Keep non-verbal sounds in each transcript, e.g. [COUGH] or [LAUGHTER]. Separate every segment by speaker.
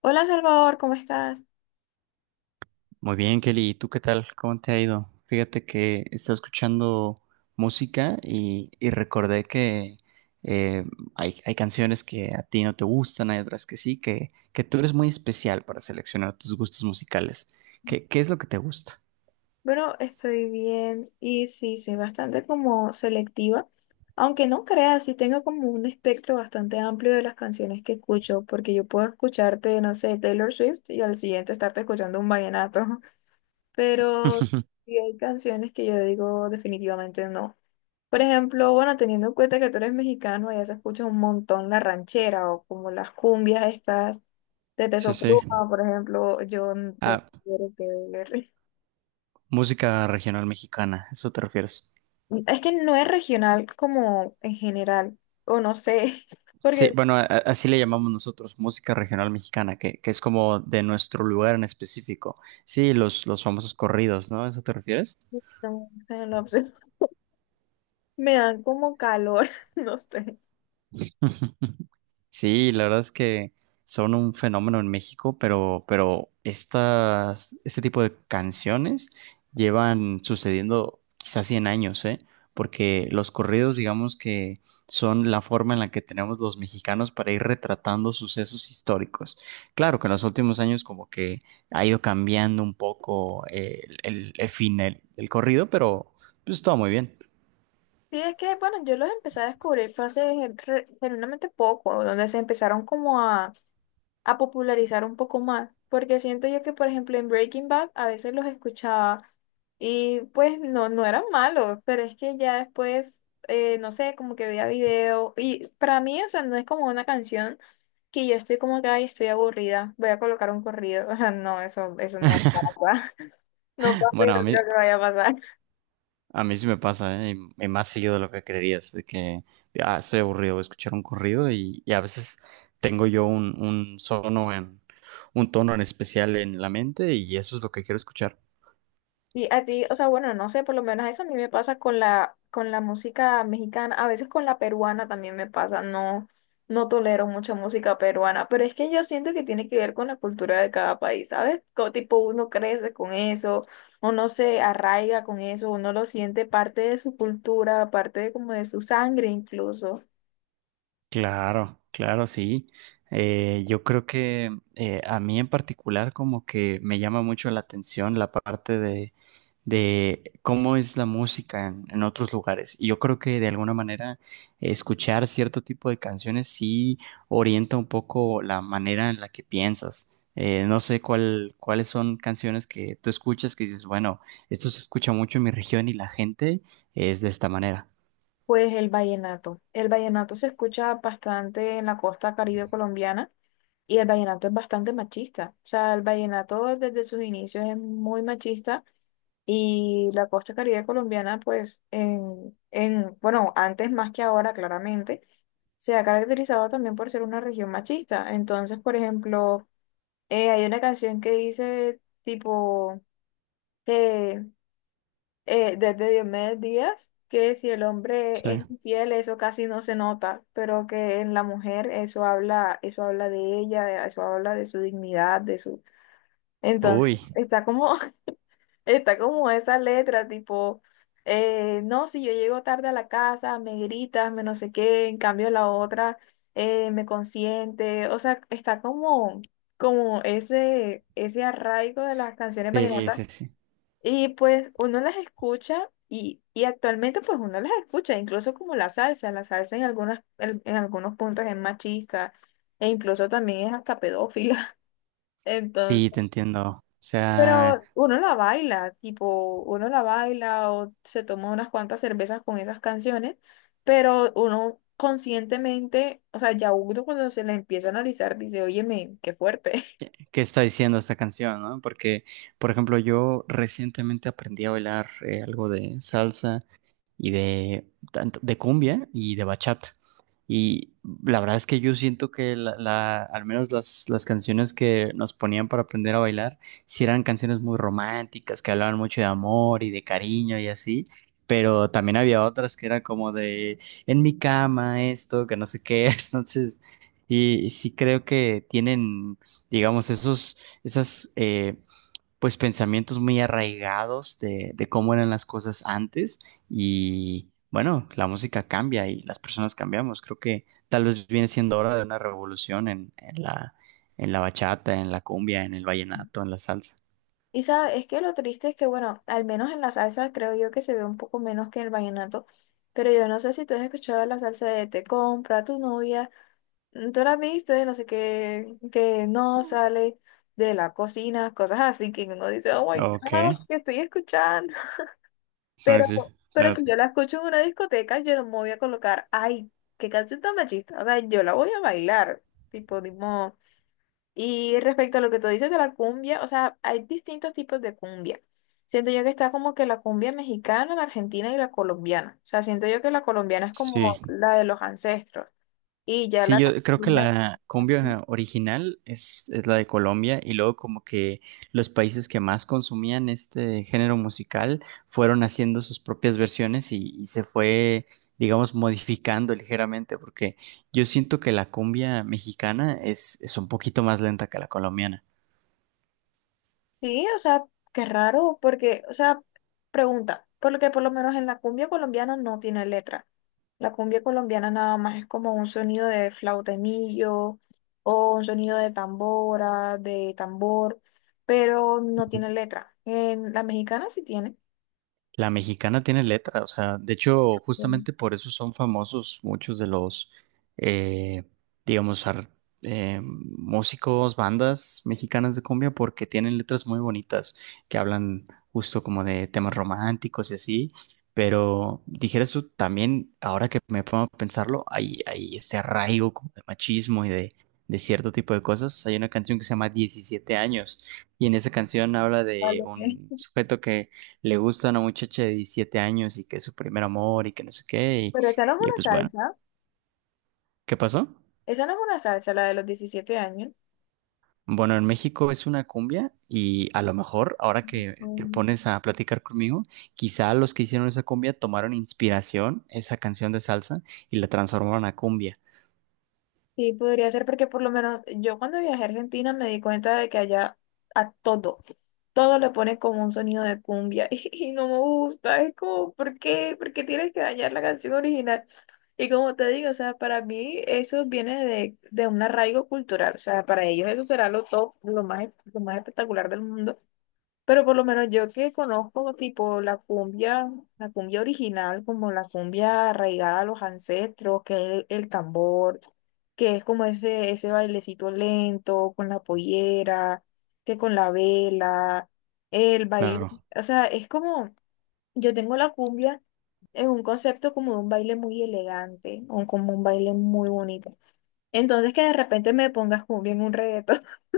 Speaker 1: Hola Salvador, ¿cómo estás?
Speaker 2: Muy bien, Kelly. ¿Y tú qué tal? ¿Cómo te ha ido? Fíjate que estaba escuchando música y recordé que eh, hay canciones que a ti no te gustan, hay otras que sí, que tú eres muy especial para seleccionar tus gustos musicales. ¿Qué es lo que te gusta?
Speaker 1: Bueno, estoy bien y sí, soy bastante como selectiva, aunque no creas, sí tengo como un espectro bastante amplio de las canciones que escucho, porque yo puedo escucharte, no sé, Taylor Swift y al siguiente estarte escuchando un vallenato, [LAUGHS] pero
Speaker 2: [LAUGHS]
Speaker 1: sí hay canciones que yo digo definitivamente no. Por ejemplo, bueno, teniendo en cuenta que tú eres mexicano, allá se escucha un montón la ranchera o como las cumbias estas de
Speaker 2: Sí,
Speaker 1: Peso
Speaker 2: sí.
Speaker 1: Pluma, por ejemplo, yo no
Speaker 2: Ah,
Speaker 1: quiero que ver.
Speaker 2: música regional mexicana, ¿a ¿eso te refieres?
Speaker 1: Es que no es regional como en general, o no sé, [LAUGHS]
Speaker 2: Sí,
Speaker 1: porque
Speaker 2: bueno, así le llamamos nosotros, música regional mexicana, que es como de nuestro lugar en específico. Sí, los famosos corridos, ¿no? ¿A ¿Eso te refieres?
Speaker 1: no, sé en lo absoluto, [LAUGHS] me dan como calor, [LAUGHS] no sé.
Speaker 2: [LAUGHS] Sí, la verdad es que son un fenómeno en México, pero estas, este tipo de canciones llevan sucediendo quizás 100 años, ¿eh? Porque los corridos, digamos que son la forma en la que tenemos los mexicanos para ir retratando sucesos históricos. Claro que en los últimos años como que ha ido cambiando un poco el fin del corrido, pero pues todo muy bien.
Speaker 1: Sí, es que, bueno, yo los empecé a descubrir fue hace genuinamente poco, donde se empezaron como a popularizar un poco más, porque siento yo que, por ejemplo, en Breaking Bad a veces los escuchaba y pues no, no eran malos, pero es que ya después, no sé, como que veía video y para mí, o sea, no es como una canción que yo estoy como que, ay, estoy aburrida, voy a colocar un corrido, [LAUGHS] o sea, no, eso no
Speaker 2: [LAUGHS]
Speaker 1: pasa, [LAUGHS] no pasa y no
Speaker 2: Bueno,
Speaker 1: creo que vaya a pasar.
Speaker 2: a mí sí me pasa, ¿eh? Y más seguido de lo que creerías, de que ah, estoy aburrido, voy a escuchar un corrido y a veces tengo yo un sono en, un tono en especial en la mente y eso es lo que quiero escuchar.
Speaker 1: Y a ti, o sea, bueno, no sé, por lo menos eso a mí me pasa con con la música mexicana, a veces con la peruana también me pasa, no, no tolero mucha música peruana, pero es que yo siento que tiene que ver con la cultura de cada país, ¿sabes? Como tipo uno crece con eso, uno se arraiga con eso, uno lo siente parte de su cultura, parte de como de su sangre incluso.
Speaker 2: Claro, claro, sí. Yo creo que a mí en particular como que me llama mucho la atención la parte de cómo es la música en otros lugares. Y yo creo que de alguna manera escuchar cierto tipo de canciones sí orienta un poco la manera en la que piensas. No sé cuáles son canciones que tú escuchas que dices, bueno, esto se escucha mucho en mi región y la gente es de esta manera.
Speaker 1: Pues el vallenato. El vallenato se escucha bastante en la costa caribe colombiana. Y el vallenato es bastante machista. O sea, el vallenato desde sus inicios es muy machista. Y la costa caribe colombiana, pues, en, bueno, antes más que ahora, claramente, se ha caracterizado también por ser una región machista. Entonces, por ejemplo, hay una canción que dice tipo que desde Diomedes Díaz, que si el hombre es
Speaker 2: Sí.
Speaker 1: infiel, eso casi no se nota, pero que en la mujer eso habla de ella, eso habla de su dignidad, de su... Entonces,
Speaker 2: Uy,
Speaker 1: está como, [LAUGHS] está como esa letra, tipo, no, si yo llego tarde a la casa, me gritas, me no sé qué, en cambio la otra me consiente, o sea, está como, ese arraigo de las canciones
Speaker 2: sí,
Speaker 1: vallenatas,
Speaker 2: sí, sí.
Speaker 1: y pues uno las escucha y actualmente pues uno las escucha, incluso como la salsa en algunas, en algunos puntos es machista e incluso también es hasta pedófila. [LAUGHS] Entonces,
Speaker 2: Sí, te entiendo. O sea,
Speaker 1: pero uno la baila, tipo, uno la baila o se toma unas cuantas cervezas con esas canciones, pero uno conscientemente, o sea, ya uno cuando se la empieza a analizar dice, óyeme, qué fuerte.
Speaker 2: ¿qué está diciendo esta canción, no? Porque, por ejemplo, yo recientemente aprendí a bailar algo de salsa y de, tanto- de cumbia y de bachata. Y la verdad es que yo siento que al menos las canciones que nos ponían para aprender a bailar, sí eran canciones muy románticas, que hablaban mucho de amor y de cariño y así, pero también había otras que eran como de en mi cama esto, que no sé qué, [LAUGHS] entonces, y sí creo que tienen, digamos, esas... pues pensamientos muy arraigados de cómo eran las cosas antes y bueno, la música cambia y las personas cambiamos. Creo que tal vez viene siendo hora de una revolución en la bachata, en la cumbia, en el vallenato, en la salsa.
Speaker 1: Y sabes, es que lo triste es que, bueno, al menos en la salsa creo yo que se ve un poco menos que en el vallenato, pero yo no sé si tú has escuchado la salsa de te compra tu novia, tú la has visto, no sé qué, que no sale de la cocina, cosas así que uno dice, oh my
Speaker 2: Ok,
Speaker 1: God, que estoy escuchando. [LAUGHS]
Speaker 2: sí,
Speaker 1: Pero,
Speaker 2: sí, o
Speaker 1: pero
Speaker 2: sea,
Speaker 1: si yo la escucho en una discoteca, yo no me voy a colocar, ay, qué canción tan machista, o sea, yo la voy a bailar, tipo. Y respecto a lo que tú dices de la cumbia, o sea, hay distintos tipos de cumbia. Siento yo que está como que la cumbia mexicana, la argentina y la colombiana. O sea, siento yo que la colombiana es como
Speaker 2: sí.
Speaker 1: la de los ancestros y ya la
Speaker 2: Sí, yo creo que
Speaker 1: argentina-.
Speaker 2: la cumbia original es la de Colombia y luego como que los países que más consumían este género musical fueron haciendo sus propias versiones y se fue, digamos, modificando ligeramente porque yo siento que la cumbia mexicana es un poquito más lenta que la colombiana.
Speaker 1: Sí, o sea, qué raro, porque, o sea, pregunta, porque por lo menos en la cumbia colombiana no tiene letra. La cumbia colombiana nada más es como un sonido de flautemillo o un sonido de tambora, de tambor, pero no tiene letra. En la mexicana sí tiene.
Speaker 2: La mexicana tiene letra, o sea, de hecho,
Speaker 1: Mm,
Speaker 2: justamente por eso son famosos muchos de los, eh, digamos, músicos, bandas mexicanas de cumbia, porque tienen letras muy bonitas que hablan justo como de temas románticos y así. Pero dijeras tú también, ahora que me pongo a pensarlo, hay ese arraigo como de machismo y de cierto tipo de cosas. Hay una canción que se llama 17 años y en esa canción habla de
Speaker 1: vale.
Speaker 2: un sujeto que le gusta a una muchacha de 17 años y que es su primer amor y que no sé qué.
Speaker 1: Pero esa no es
Speaker 2: Y
Speaker 1: una
Speaker 2: pues bueno,
Speaker 1: salsa,
Speaker 2: ¿qué pasó?
Speaker 1: esa no es una salsa, la de los 17 años.
Speaker 2: Bueno, en México es una cumbia y a lo mejor ahora que te pones a platicar conmigo, quizá los que hicieron esa cumbia tomaron inspiración, esa canción de salsa, y la transformaron a cumbia.
Speaker 1: Sí, podría ser porque por lo menos yo cuando viajé a Argentina me di cuenta de que allá a todo, todo le ponen como un sonido de cumbia, [LAUGHS] y no me gusta, es como, ¿por qué? ¿Por qué tienes que dañar la canción original? Y como te digo, o sea, para mí eso viene de un arraigo cultural, o sea, para ellos eso será lo top, lo más, espectacular del mundo. Pero por lo menos yo que conozco tipo la cumbia original, como la cumbia arraigada a los ancestros, que es el tambor, que es como ese bailecito lento, con la pollera, que con la vela, el baile,
Speaker 2: Claro,
Speaker 1: o sea, es como, yo tengo la cumbia en un concepto como de un baile muy elegante, o como un baile muy bonito. Entonces que de repente me pongas cumbia en un reto [LAUGHS]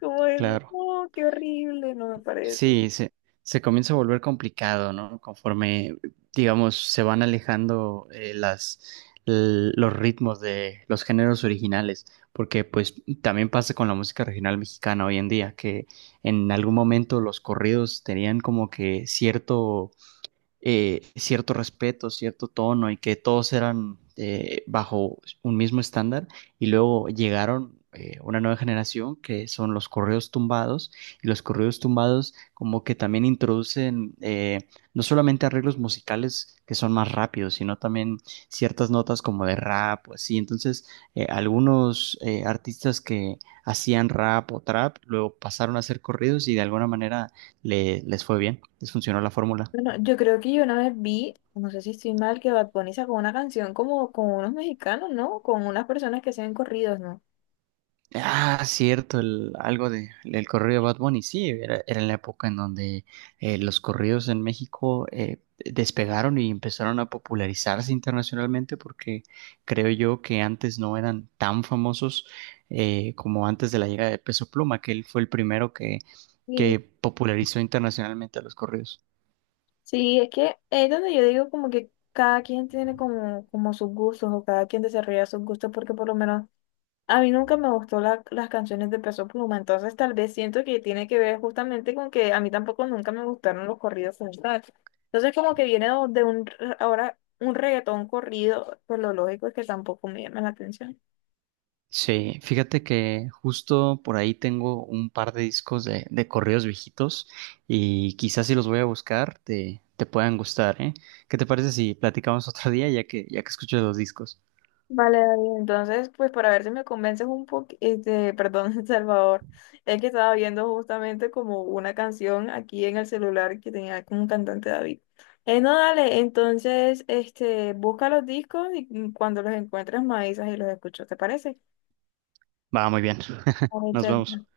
Speaker 1: como de,
Speaker 2: claro.
Speaker 1: no, qué horrible, no me parece.
Speaker 2: Sí, se, Se comienza a volver complicado, ¿no? Conforme, digamos, se van alejando los ritmos de los géneros originales, porque pues también pasa con la música regional mexicana hoy en día, que en algún momento los corridos tenían como que cierto cierto respeto, cierto tono y que todos eran bajo un mismo estándar y luego llegaron una nueva generación que son los correos tumbados y los correos tumbados como que también introducen no solamente arreglos musicales que son más rápidos, sino también ciertas notas como de rap o así. Entonces, algunos artistas que hacían rap o trap luego pasaron a hacer corridos y de alguna manera les fue bien, les funcionó la fórmula.
Speaker 1: Bueno, yo creo que yo una vez vi, no sé si estoy mal, que Bad Bunny sacó una canción como con unos mexicanos, ¿no? Con unas personas que hacen corridos, ¿no?
Speaker 2: Ah, cierto, el, algo de el corrido de Bad Bunny, sí, era en la época en donde los corridos en México despegaron y empezaron a popularizarse internacionalmente porque creo yo que antes no eran tan famosos como antes de la llegada de Peso Pluma, que él fue el primero que
Speaker 1: Sí,
Speaker 2: popularizó internacionalmente a los corridos.
Speaker 1: sí, es que es donde yo digo como que cada quien tiene como sus gustos o cada quien desarrolla sus gustos porque por lo menos a mí nunca me gustó las canciones de Peso Pluma, entonces tal vez siento que tiene que ver justamente con que a mí tampoco nunca me gustaron los corridos como tal. Entonces como que viene de un, ahora un reggaetón corrido, pues lo lógico es que tampoco me llama la atención.
Speaker 2: Sí, fíjate que justo por ahí tengo un par de discos de corridos viejitos y quizás si los voy a buscar te puedan gustar, ¿eh? ¿Qué te parece si platicamos otro día ya que escucho los discos?
Speaker 1: Vale, David. Entonces, pues para ver si me convences un poco, este, perdón, [LAUGHS] Salvador, es que estaba viendo justamente como una canción aquí en el celular que tenía como un cantante David. No, dale, entonces, este, busca los discos y cuando los encuentres me avisas y los escucho, ¿te parece?
Speaker 2: Va, muy bien. [LAUGHS]
Speaker 1: Vale,
Speaker 2: Nos vemos.
Speaker 1: chévere.